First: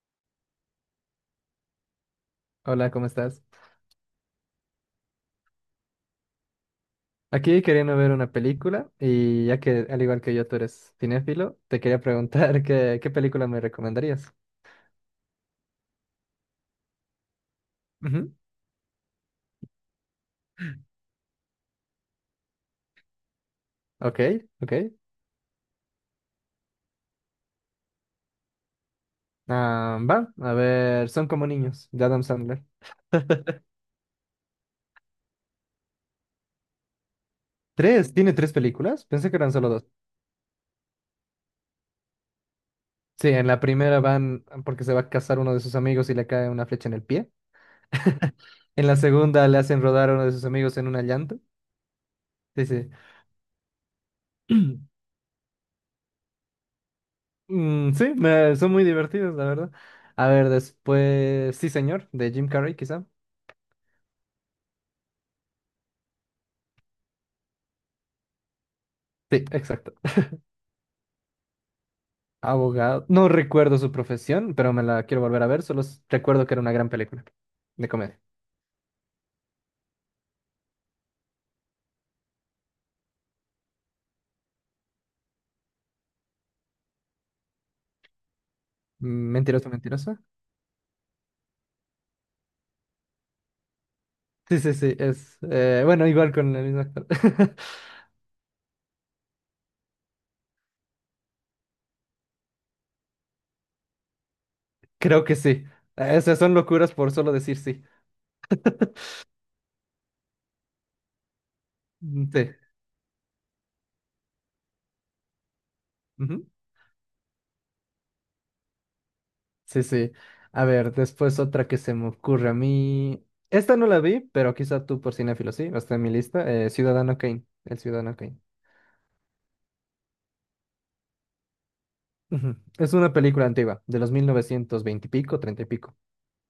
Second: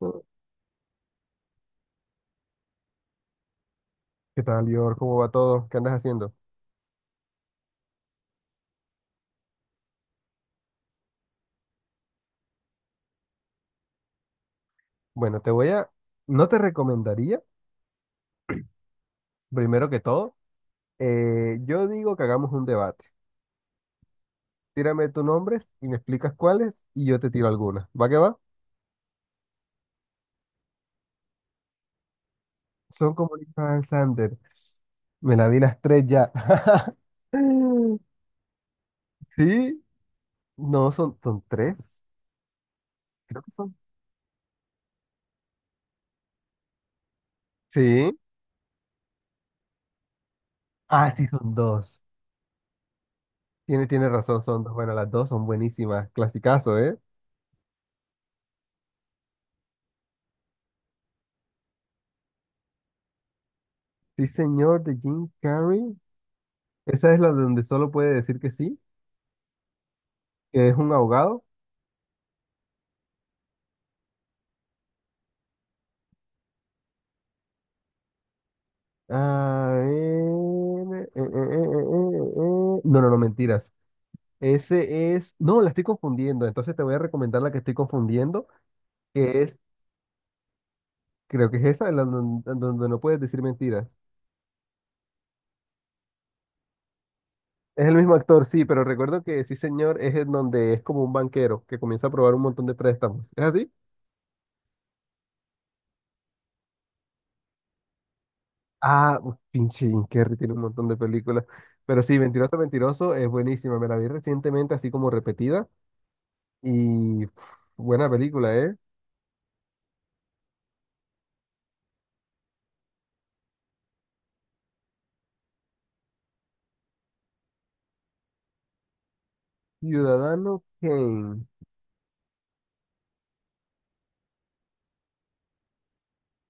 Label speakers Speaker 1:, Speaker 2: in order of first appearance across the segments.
Speaker 1: Mm.
Speaker 2: Hola, ¿cómo estás?
Speaker 1: ¿Qué tal, Lior? ¿Cómo va todo? ¿Qué andas haciendo?
Speaker 2: Aquí queriendo ver una película y ya que al igual que yo tú eres cinéfilo, te quería preguntar qué película me recomendarías.
Speaker 1: Bueno, te voy a... No te recomendaría,
Speaker 2: Ujú.
Speaker 1: primero que todo, yo digo que hagamos un debate.
Speaker 2: Ok, ok.
Speaker 1: Tírame tus nombres y me explicas cuáles y yo te tiro algunas. ¿Va que va?
Speaker 2: Ah, va, a ver, Son como niños, de Adam Sandler.
Speaker 1: Son como Lisa Van Sander. Me la vi las tres ya.
Speaker 2: ¿Tres? ¿Tiene tres películas? Pensé que eran solo
Speaker 1: Sí,
Speaker 2: dos.
Speaker 1: no, son tres.
Speaker 2: Sí,
Speaker 1: Creo
Speaker 2: en
Speaker 1: que
Speaker 2: la
Speaker 1: son.
Speaker 2: primera van porque se va a casar uno de sus amigos y le cae una flecha en el pie.
Speaker 1: Sí.
Speaker 2: En la segunda le hacen rodar a uno de sus amigos en una
Speaker 1: Ah, sí,
Speaker 2: llanta.
Speaker 1: son dos.
Speaker 2: Sí, sí.
Speaker 1: Tiene razón, son dos. Bueno, las dos son buenísimas. Clasicazo, ¿eh?
Speaker 2: Mm, sí, son muy divertidos, la verdad. A ver, después, sí, señor, de Jim Carrey, quizá.
Speaker 1: Sí, señor, de Jim Carrey. Esa es la donde solo puede decir que sí.
Speaker 2: Sí, exacto.
Speaker 1: Que es un ahogado.
Speaker 2: Abogado. No recuerdo su profesión, pero me la quiero volver a ver. Solo recuerdo que era una gran película de comedia.
Speaker 1: Ah, eh, eh, eh, eh, No, no, no, mentiras. Ese es. No, la estoy confundiendo. Entonces te voy a recomendar la que estoy confundiendo,
Speaker 2: Mm,
Speaker 1: que es,
Speaker 2: Mentiroso, mentiroso.
Speaker 1: creo que es esa, la donde no puedes decir mentiras.
Speaker 2: Sí, sí, sí, bueno, igual con el mismo actor.
Speaker 1: Es el mismo actor, sí, pero recuerdo que sí, señor, es en donde es como un banquero que comienza a probar un montón de préstamos. ¿Es así?
Speaker 2: Creo que sí. Esas son locuras por solo decir sí.
Speaker 1: Ah, uf, pinche Jim Carrey tiene un montón de películas. Pero sí,
Speaker 2: Mm.
Speaker 1: Mentiroso, Mentiroso es buenísima. Me la vi recientemente, así como repetida.
Speaker 2: Sí.
Speaker 1: Y pf, buena película, ¿eh?
Speaker 2: Sí, sí. A ver, después otra que se me ocurre a mí. Esta no la vi, pero quizá tú por cinéfilo, sí, está en mi lista. Ciudadano Kane, el Ciudadano Kane.
Speaker 1: Ciudadano Kane.
Speaker 2: Ujú. Es una película antigua, de los 1920 y pico, 30 y pico.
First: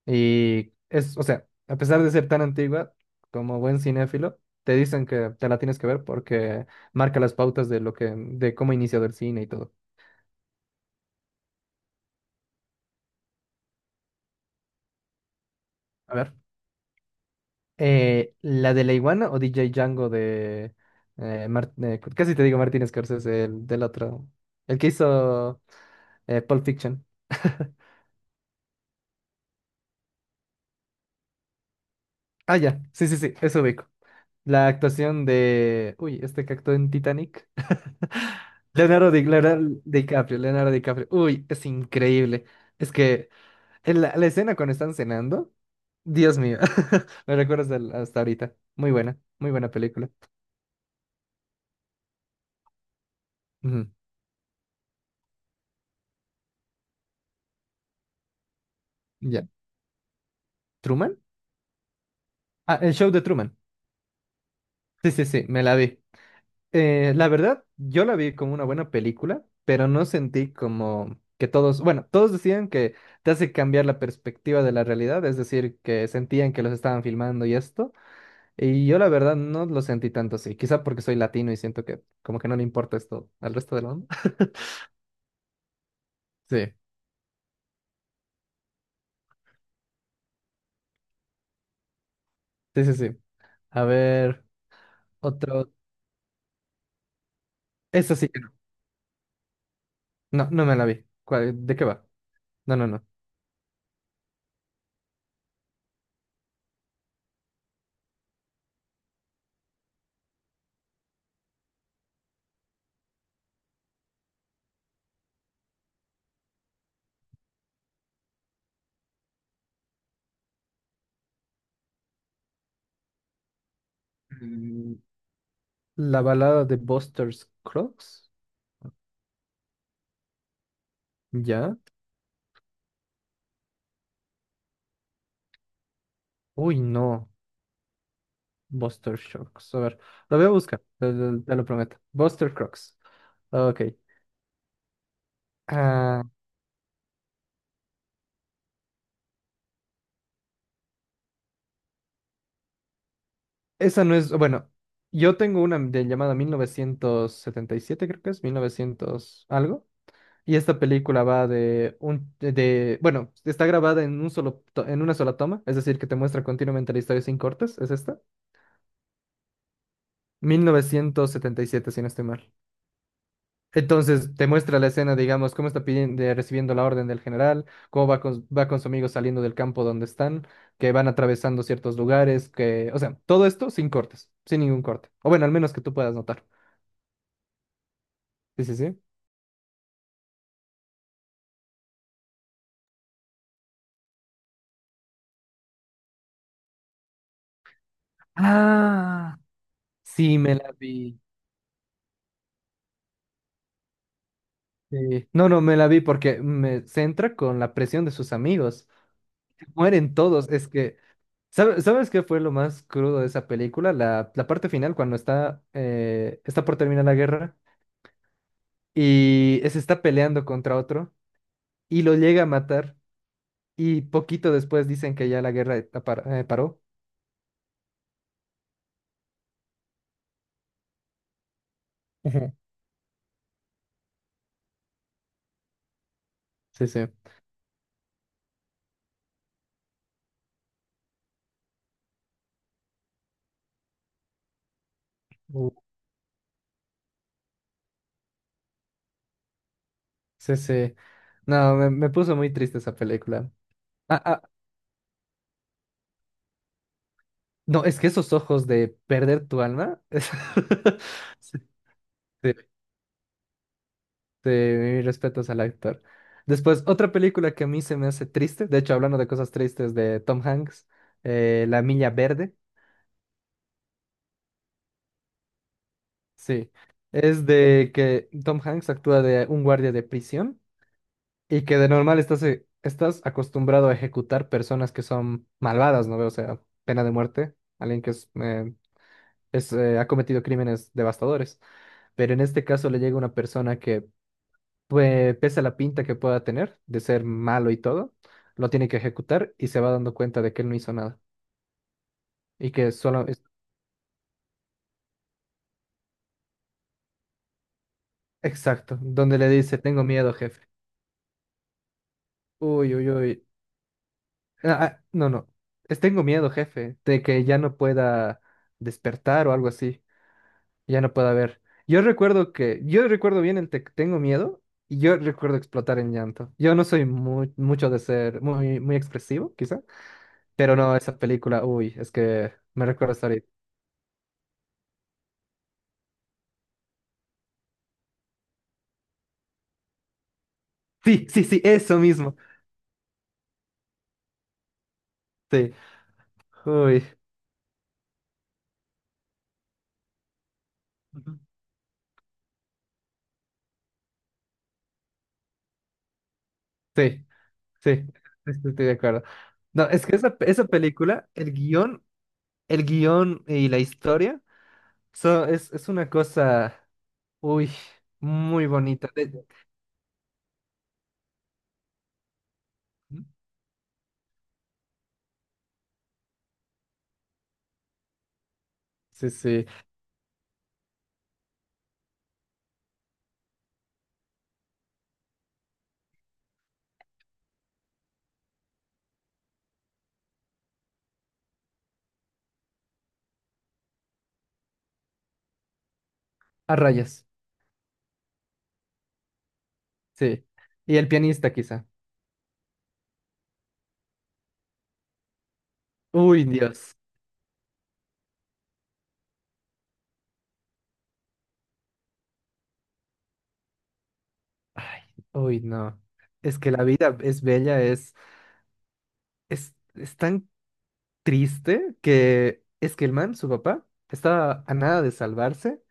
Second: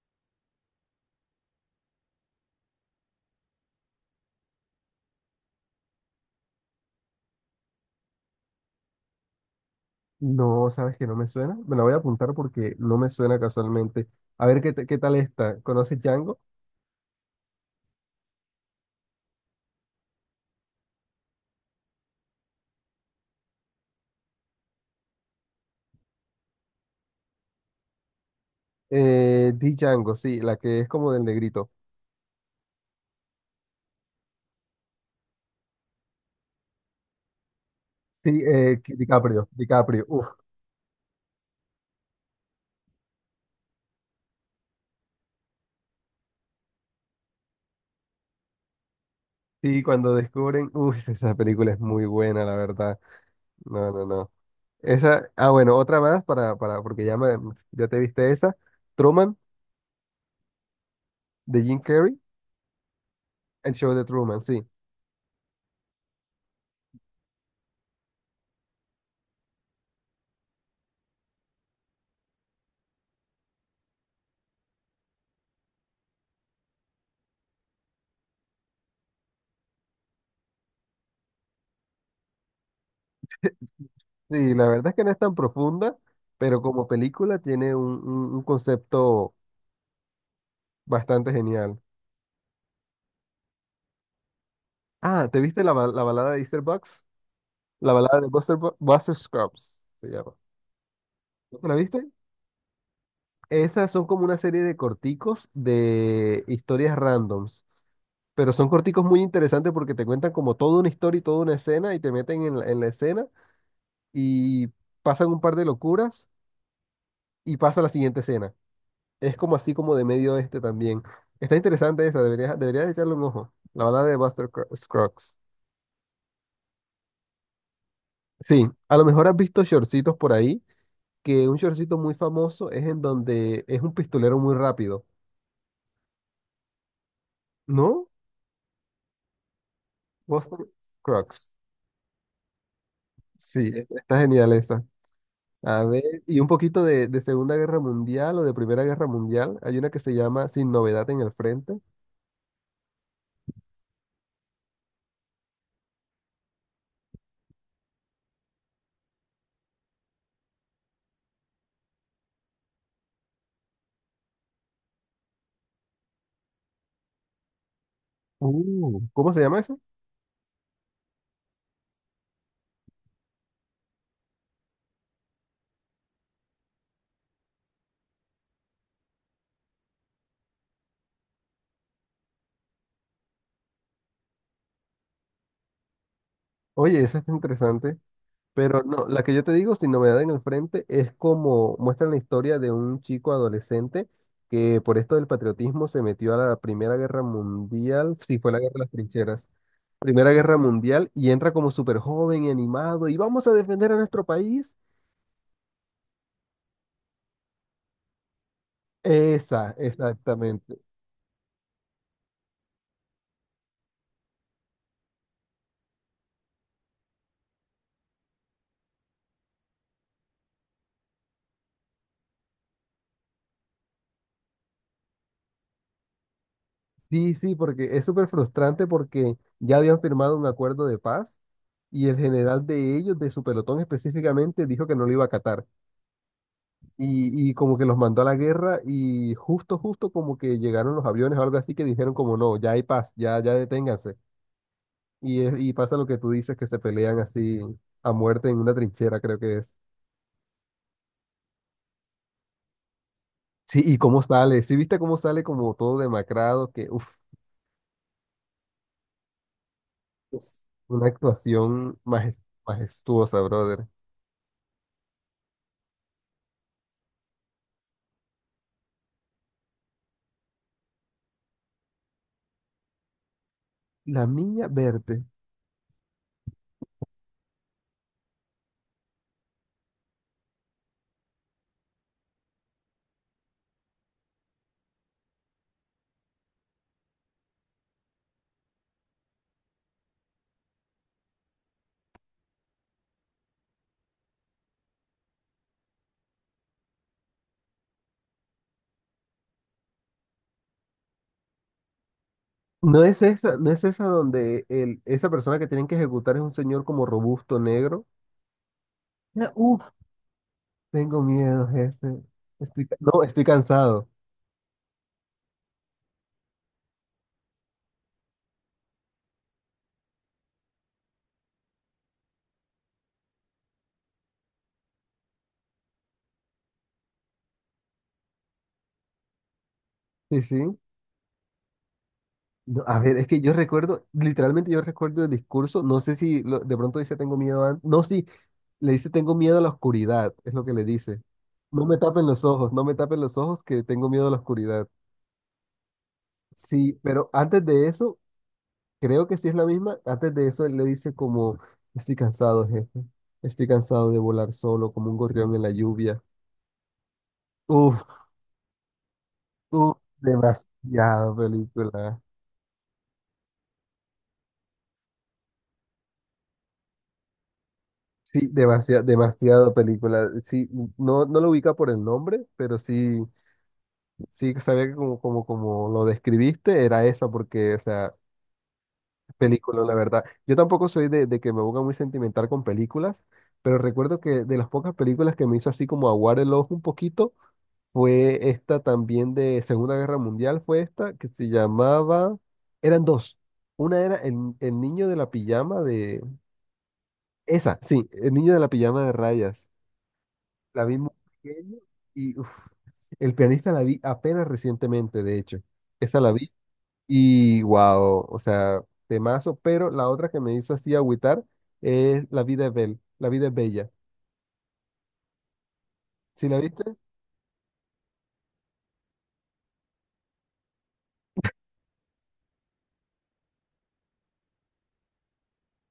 Speaker 2: Y es, o sea, a pesar de ser tan antigua, como buen cinéfilo, te dicen que te la tienes que ver porque marca las pautas de lo que, de cómo ha iniciado el cine y todo.
Speaker 1: No, sabes que no me suena. Me la voy a apuntar porque no me suena casualmente. A ver qué, qué tal está. ¿Conoces
Speaker 2: A ver.
Speaker 1: Django?
Speaker 2: ¿La de la iguana o DJ Django de... casi te digo Martin Scorsese, el del otro? El que hizo Pulp Fiction.
Speaker 1: Di Django, sí, la que es como del negrito.
Speaker 2: Ah, ya. Sí, sí, sí, eso ubico. La actuación de... Uy, este que actuó en Titanic.
Speaker 1: Sí,
Speaker 2: Leonardo,
Speaker 1: DiCaprio,
Speaker 2: Leonardo
Speaker 1: DiCaprio. Uf.
Speaker 2: DiCaprio, Leonardo DiCaprio. Uy, es increíble. Es que en la escena cuando están cenando, Dios mío, me recuerdas hasta ahorita. Muy buena
Speaker 1: Sí,
Speaker 2: película.
Speaker 1: cuando descubren, uff esa película es muy buena, la verdad.
Speaker 2: Ujú.
Speaker 1: No, no, no. Esa, ah, bueno, otra más para, porque ya me, ya te viste esa. Truman,
Speaker 2: Ya. ¿Truman?
Speaker 1: de Jim Carrey,
Speaker 2: Ah, el show de Truman.
Speaker 1: el show de Truman, sí.
Speaker 2: Sí, sí, sí, me la vi. La verdad, yo la vi como una buena película, pero no sentí como que todos, bueno, todos decían que te hace cambiar la perspectiva de la realidad, es decir, que sentían que los estaban filmando y esto, y yo la verdad no lo sentí tanto así, quizá porque soy latino y siento que como que no le importa esto al resto del mundo.
Speaker 1: Sí, la verdad es que no es tan profunda, pero
Speaker 2: Sí,
Speaker 1: como película tiene un concepto bastante genial.
Speaker 2: sí, sí, sí. A ver,
Speaker 1: Ah, ¿te viste
Speaker 2: otro.
Speaker 1: la balada de Easter Bucks? La
Speaker 2: Eso
Speaker 1: balada de
Speaker 2: sí que no.
Speaker 1: Buster Scruggs se llama.
Speaker 2: No, no me la vi.
Speaker 1: ¿No te la
Speaker 2: ¿De qué va?
Speaker 1: viste?
Speaker 2: No, no, no.
Speaker 1: Esas son como una serie de corticos de historias randoms, pero son corticos muy interesantes porque te cuentan como toda una historia y toda una escena y te meten en la escena y pasan un par de locuras y pasa la siguiente escena. Es como así como de medio oeste también. Está interesante esa, deberías echarle un ojo. La balada de Buster
Speaker 2: Mm,
Speaker 1: Scruggs.
Speaker 2: La balada de Buster Scruggs.
Speaker 1: Sí, a lo mejor has visto shortcitos por ahí, que un
Speaker 2: ¿Ya?
Speaker 1: shortcito muy famoso es en donde es un pistolero muy rápido,
Speaker 2: Uy, no.
Speaker 1: ¿no?
Speaker 2: Buster Shocks. A ver, lo voy a
Speaker 1: Buster
Speaker 2: buscar, te, te-
Speaker 1: Scruggs.
Speaker 2: te lo prometo. Buster Crocs.
Speaker 1: Sí,
Speaker 2: Ok.
Speaker 1: está genial esa. A ver,
Speaker 2: Ah,
Speaker 1: y un poquito de Segunda Guerra Mundial o de Primera Guerra Mundial. Hay una que se llama Sin Novedad en el Frente.
Speaker 2: esa no es. Bueno, yo tengo una de llamada 1977, creo que es, 1900 algo. Y esta película va de un. Bueno, está grabada en un solo, en una sola toma, es decir, que te muestra continuamente la historia sin cortes. ¿Es esta?
Speaker 1: ¿Cómo se llama eso?
Speaker 2: 1977, si no estoy mal. Entonces, te muestra la escena, digamos, cómo está pidiendo, recibiendo la orden del general, cómo va con su amigo saliendo del campo donde están, que van atravesando ciertos lugares, que, o sea, todo esto sin cortes, sin ningún corte. O bueno, al menos que tú puedas notar.
Speaker 1: Oye, esa está interesante.
Speaker 2: Sí, sí,
Speaker 1: Pero
Speaker 2: sí.
Speaker 1: no, la que yo te digo, Sin Novedad en el Frente, es como muestran la historia de un chico adolescente que por esto del patriotismo se metió a la Primera Guerra Mundial, sí, fue la Guerra de las
Speaker 2: Ah,
Speaker 1: Trincheras, Primera
Speaker 2: sí, me
Speaker 1: Guerra
Speaker 2: la
Speaker 1: Mundial,
Speaker 2: vi.
Speaker 1: y entra como súper joven y animado, y vamos a defender a nuestro país.
Speaker 2: Sí. No, no, me la vi porque me centra con la presión de sus amigos.
Speaker 1: Esa,
Speaker 2: Mueren todos. Es
Speaker 1: exactamente.
Speaker 2: que, ¿sabes qué fue lo más crudo de esa película? La parte final, cuando está por terminar la guerra. Y se está peleando contra otro y lo llega a matar y poquito después dicen que ya la guerra paró.
Speaker 1: Sí, sí, porque es súper frustrante porque ya habían firmado un acuerdo de paz y el
Speaker 2: Ujú.
Speaker 1: general de ellos, de su pelotón específicamente, dijo que no lo iba a acatar.
Speaker 2: Sí, sí.
Speaker 1: Y como que los mandó a la guerra y justo como que llegaron los aviones o algo así que dijeron como no, ya hay paz, ya, ya deténganse. Y,
Speaker 2: Uh,
Speaker 1: y pasa lo que tú dices, que se pelean así a muerte en una trinchera, creo que es.
Speaker 2: Sí, sí. No, me puso muy triste esa película.
Speaker 1: Sí, y cómo
Speaker 2: Ah, ah,
Speaker 1: sale, sí viste cómo sale como todo demacrado, que uff,
Speaker 2: no, es que esos ojos de perder tu alma.
Speaker 1: una
Speaker 2: Sí,
Speaker 1: actuación
Speaker 2: sí,
Speaker 1: majestuosa, brother.
Speaker 2: sí, mis respetos al actor. Después, otra película que a mí se me hace triste, de hecho, hablando de cosas tristes de Tom Hanks, La Milla Verde.
Speaker 1: La niña verde.
Speaker 2: Sí, es de que Tom Hanks actúa de un guardia de prisión y que de normal estás, estás acostumbrado a ejecutar personas que son malvadas, ¿no? O sea, pena de muerte, alguien que ha cometido crímenes devastadores. Pero en este caso le llega una persona que, pues, pese a la pinta que pueda tener de ser malo y todo, lo tiene que ejecutar y se va dando cuenta de que él no hizo nada y que
Speaker 1: No es
Speaker 2: solo es...
Speaker 1: esa, no es esa donde el, esa persona que tienen que ejecutar es un señor como robusto negro.
Speaker 2: Exacto, donde le dice, tengo miedo, jefe.
Speaker 1: Tengo miedo, jefe. Estoy,
Speaker 2: Uy, uy,
Speaker 1: no, estoy
Speaker 2: uy.
Speaker 1: cansado.
Speaker 2: Ah, ah, no, no. Tengo miedo, jefe, de que ya no pueda despertar o algo así. Ya no pueda ver. Yo recuerdo bien tengo miedo y yo recuerdo explotar en llanto. Yo no soy muy, mucho de ser muy, muy expresivo, quizá,
Speaker 1: Sí,
Speaker 2: pero
Speaker 1: sí.
Speaker 2: no, esa película, uy, es que
Speaker 1: No,
Speaker 2: me
Speaker 1: a
Speaker 2: recuerda
Speaker 1: ver, es
Speaker 2: hasta
Speaker 1: que
Speaker 2: ahorita.
Speaker 1: yo recuerdo, literalmente yo recuerdo el discurso. No sé si de pronto dice tengo miedo a, no, sí, le dice tengo miedo a la oscuridad, es lo que le dice.
Speaker 2: Sí, sí, sí,
Speaker 1: No
Speaker 2: eso
Speaker 1: me tapen
Speaker 2: mismo.
Speaker 1: los ojos, no me tapen los ojos, que tengo miedo a la oscuridad.
Speaker 2: Sí,
Speaker 1: Sí,
Speaker 2: uy,
Speaker 1: pero antes de eso, creo que sí es la misma. Antes de eso, él le dice
Speaker 2: Ujú.
Speaker 1: como, estoy cansado, jefe. Estoy cansado de volar solo como un gorrión en la lluvia.
Speaker 2: Sí, sí,
Speaker 1: Uf,
Speaker 2: estoy de acuerdo. No,
Speaker 1: uf,
Speaker 2: es que esa película,
Speaker 1: demasiada película.
Speaker 2: el guión y la historia. So, es una cosa, uy,
Speaker 1: Sí,
Speaker 2: muy bonita.
Speaker 1: demasiado película. Sí, no, no lo ubica por el nombre, pero sí, sí sabía que como lo describiste, era esa, porque, o sea,
Speaker 2: Sí, sí,
Speaker 1: película, la verdad. Yo tampoco soy de que me ponga muy sentimental con películas, pero recuerdo que de las pocas películas que me hizo así como aguar el ojo un poquito, fue esta también de Segunda Guerra Mundial, fue esta, que se llamaba, eran dos. Una era el niño de la pijama de...
Speaker 2: a rayas,
Speaker 1: Esa, sí, el niño de la pijama de rayas.
Speaker 2: sí.
Speaker 1: La vi
Speaker 2: Y el
Speaker 1: muy
Speaker 2: pianista
Speaker 1: pequeño
Speaker 2: quizá.
Speaker 1: y uf, el pianista la vi apenas recientemente, de hecho. Esa la
Speaker 2: Uy,
Speaker 1: vi
Speaker 2: Dios.
Speaker 1: y wow, o sea, temazo, pero la otra que me hizo así agüitar es La vida es bella, La vida es bella.
Speaker 2: Ay, uy, no.
Speaker 1: ¿Sí la
Speaker 2: Es que
Speaker 1: viste?
Speaker 2: la vida es bella, es tan triste que es que el man, su papá, estaba a nada de salvarse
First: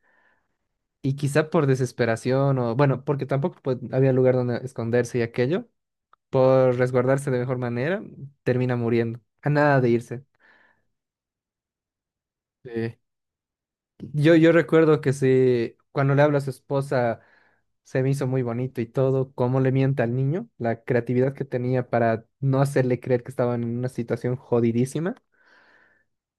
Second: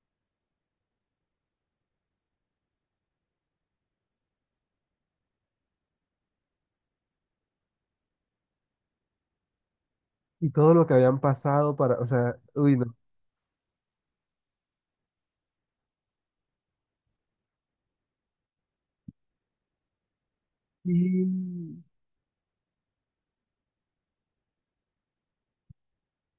Speaker 2: y quizá por desesperación o, bueno, porque tampoco pues, había lugar donde esconderse y aquello, por resguardarse de mejor manera, termina muriendo, a nada de irse.
Speaker 1: Y todo lo que habían pasado para, o sea, uy, no.
Speaker 2: Sí. Yo recuerdo cuando le habla a su esposa, se me hizo muy bonito y todo, cómo le mienta al niño, la
Speaker 1: Sí,
Speaker 2: creatividad que tenía para no hacerle creer que estaban en una situación jodidísima.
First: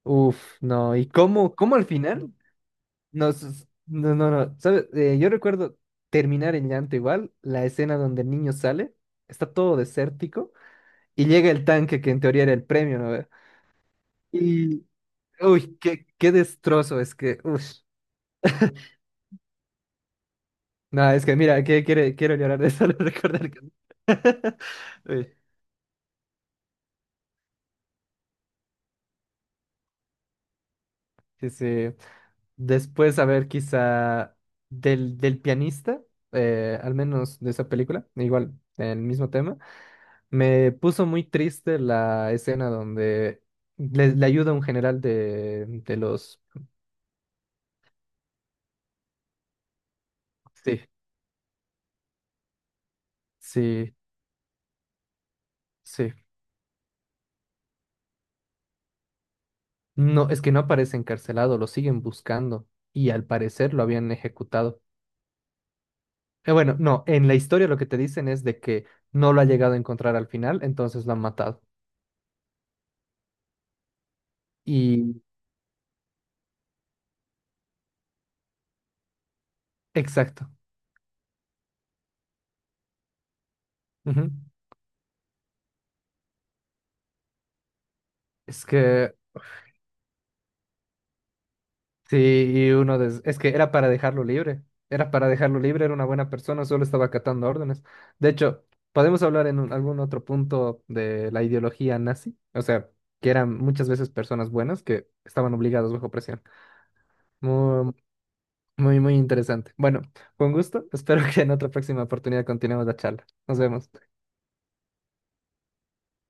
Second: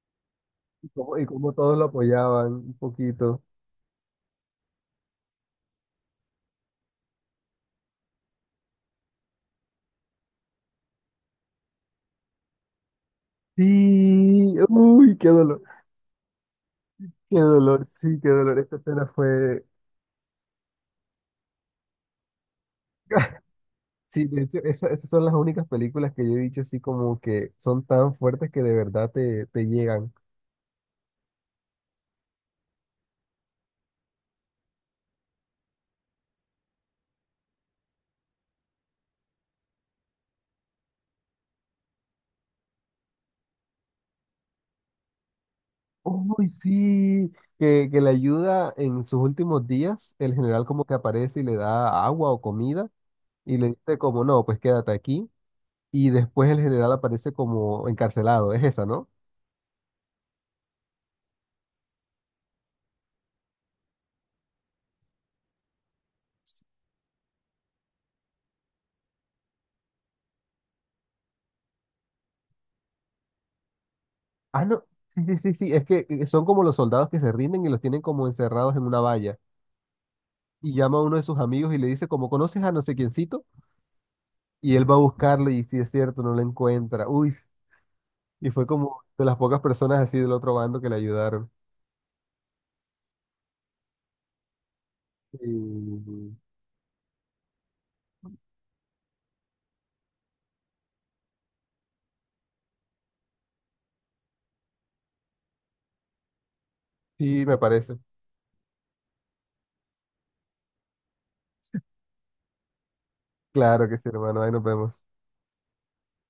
Speaker 2: Uf,
Speaker 1: y
Speaker 2: no, y
Speaker 1: cómo, y cómo
Speaker 2: cómo
Speaker 1: todos lo
Speaker 2: al final,
Speaker 1: apoyaban un poquito.
Speaker 2: no, no, no, ¿sabes? Yo recuerdo terminar en llanto igual, la escena donde el niño sale, está todo desértico, y llega el tanque que en teoría era el premio, ¿no? ve.
Speaker 1: Sí,
Speaker 2: Y,
Speaker 1: uy,
Speaker 2: uy, qué destrozo, es
Speaker 1: qué
Speaker 2: que, uff.
Speaker 1: dolor, sí, qué dolor. Esta escena fue
Speaker 2: No, es que mira, que quiero llorar de solo recordar que...
Speaker 1: sí, de hecho, esas son las
Speaker 2: Uy,
Speaker 1: únicas películas que yo he dicho así como que son tan fuertes que de verdad te, te llegan.
Speaker 2: sí, sí. Después, a ver, quizá del pianista, al menos de esa película, igual, el mismo tema, me puso muy triste la escena donde le ayuda a un general de los...
Speaker 1: Uy, sí, que le ayuda en sus últimos días, el general
Speaker 2: Sí,
Speaker 1: como que aparece y le da agua o comida y le
Speaker 2: sí,
Speaker 1: dice como, no, pues quédate aquí. Y
Speaker 2: sí.
Speaker 1: después el general aparece como encarcelado, es esa, ¿no?
Speaker 2: No, es que no aparece encarcelado, lo siguen buscando y al parecer lo habían ejecutado. Bueno, no, en la historia lo que te dicen es de que no lo ha llegado a encontrar al final, entonces lo han matado.
Speaker 1: Ah, no,
Speaker 2: Y
Speaker 1: sí, sí, sí, sí, es que son como los soldados que se rinden y los tienen como encerrados en una valla.
Speaker 2: exacto.
Speaker 1: Y llama a uno de sus amigos y le dice como, ¿conoces a no sé quiéncito?
Speaker 2: Ujú.
Speaker 1: Y él va a buscarlo y si es cierto, no la encuentra. Uy, y fue
Speaker 2: Es
Speaker 1: como
Speaker 2: que
Speaker 1: de las pocas personas así del otro bando que le ayudaron.
Speaker 2: sí, y es que era para dejarlo libre. Era para dejarlo libre, era una buena
Speaker 1: Y...
Speaker 2: persona, solo estaba acatando órdenes. De hecho, podemos hablar algún otro punto de la ideología nazi, o sea, que eran muchas veces personas buenas que estaban obligadas bajo presión.
Speaker 1: Sí, me
Speaker 2: Muy,
Speaker 1: parece.
Speaker 2: muy, muy interesante. Bueno, con gusto. Espero que en otra próxima oportunidad continuemos la charla. Nos
Speaker 1: Claro que sí,
Speaker 2: vemos.
Speaker 1: hermano. Ahí nos vemos.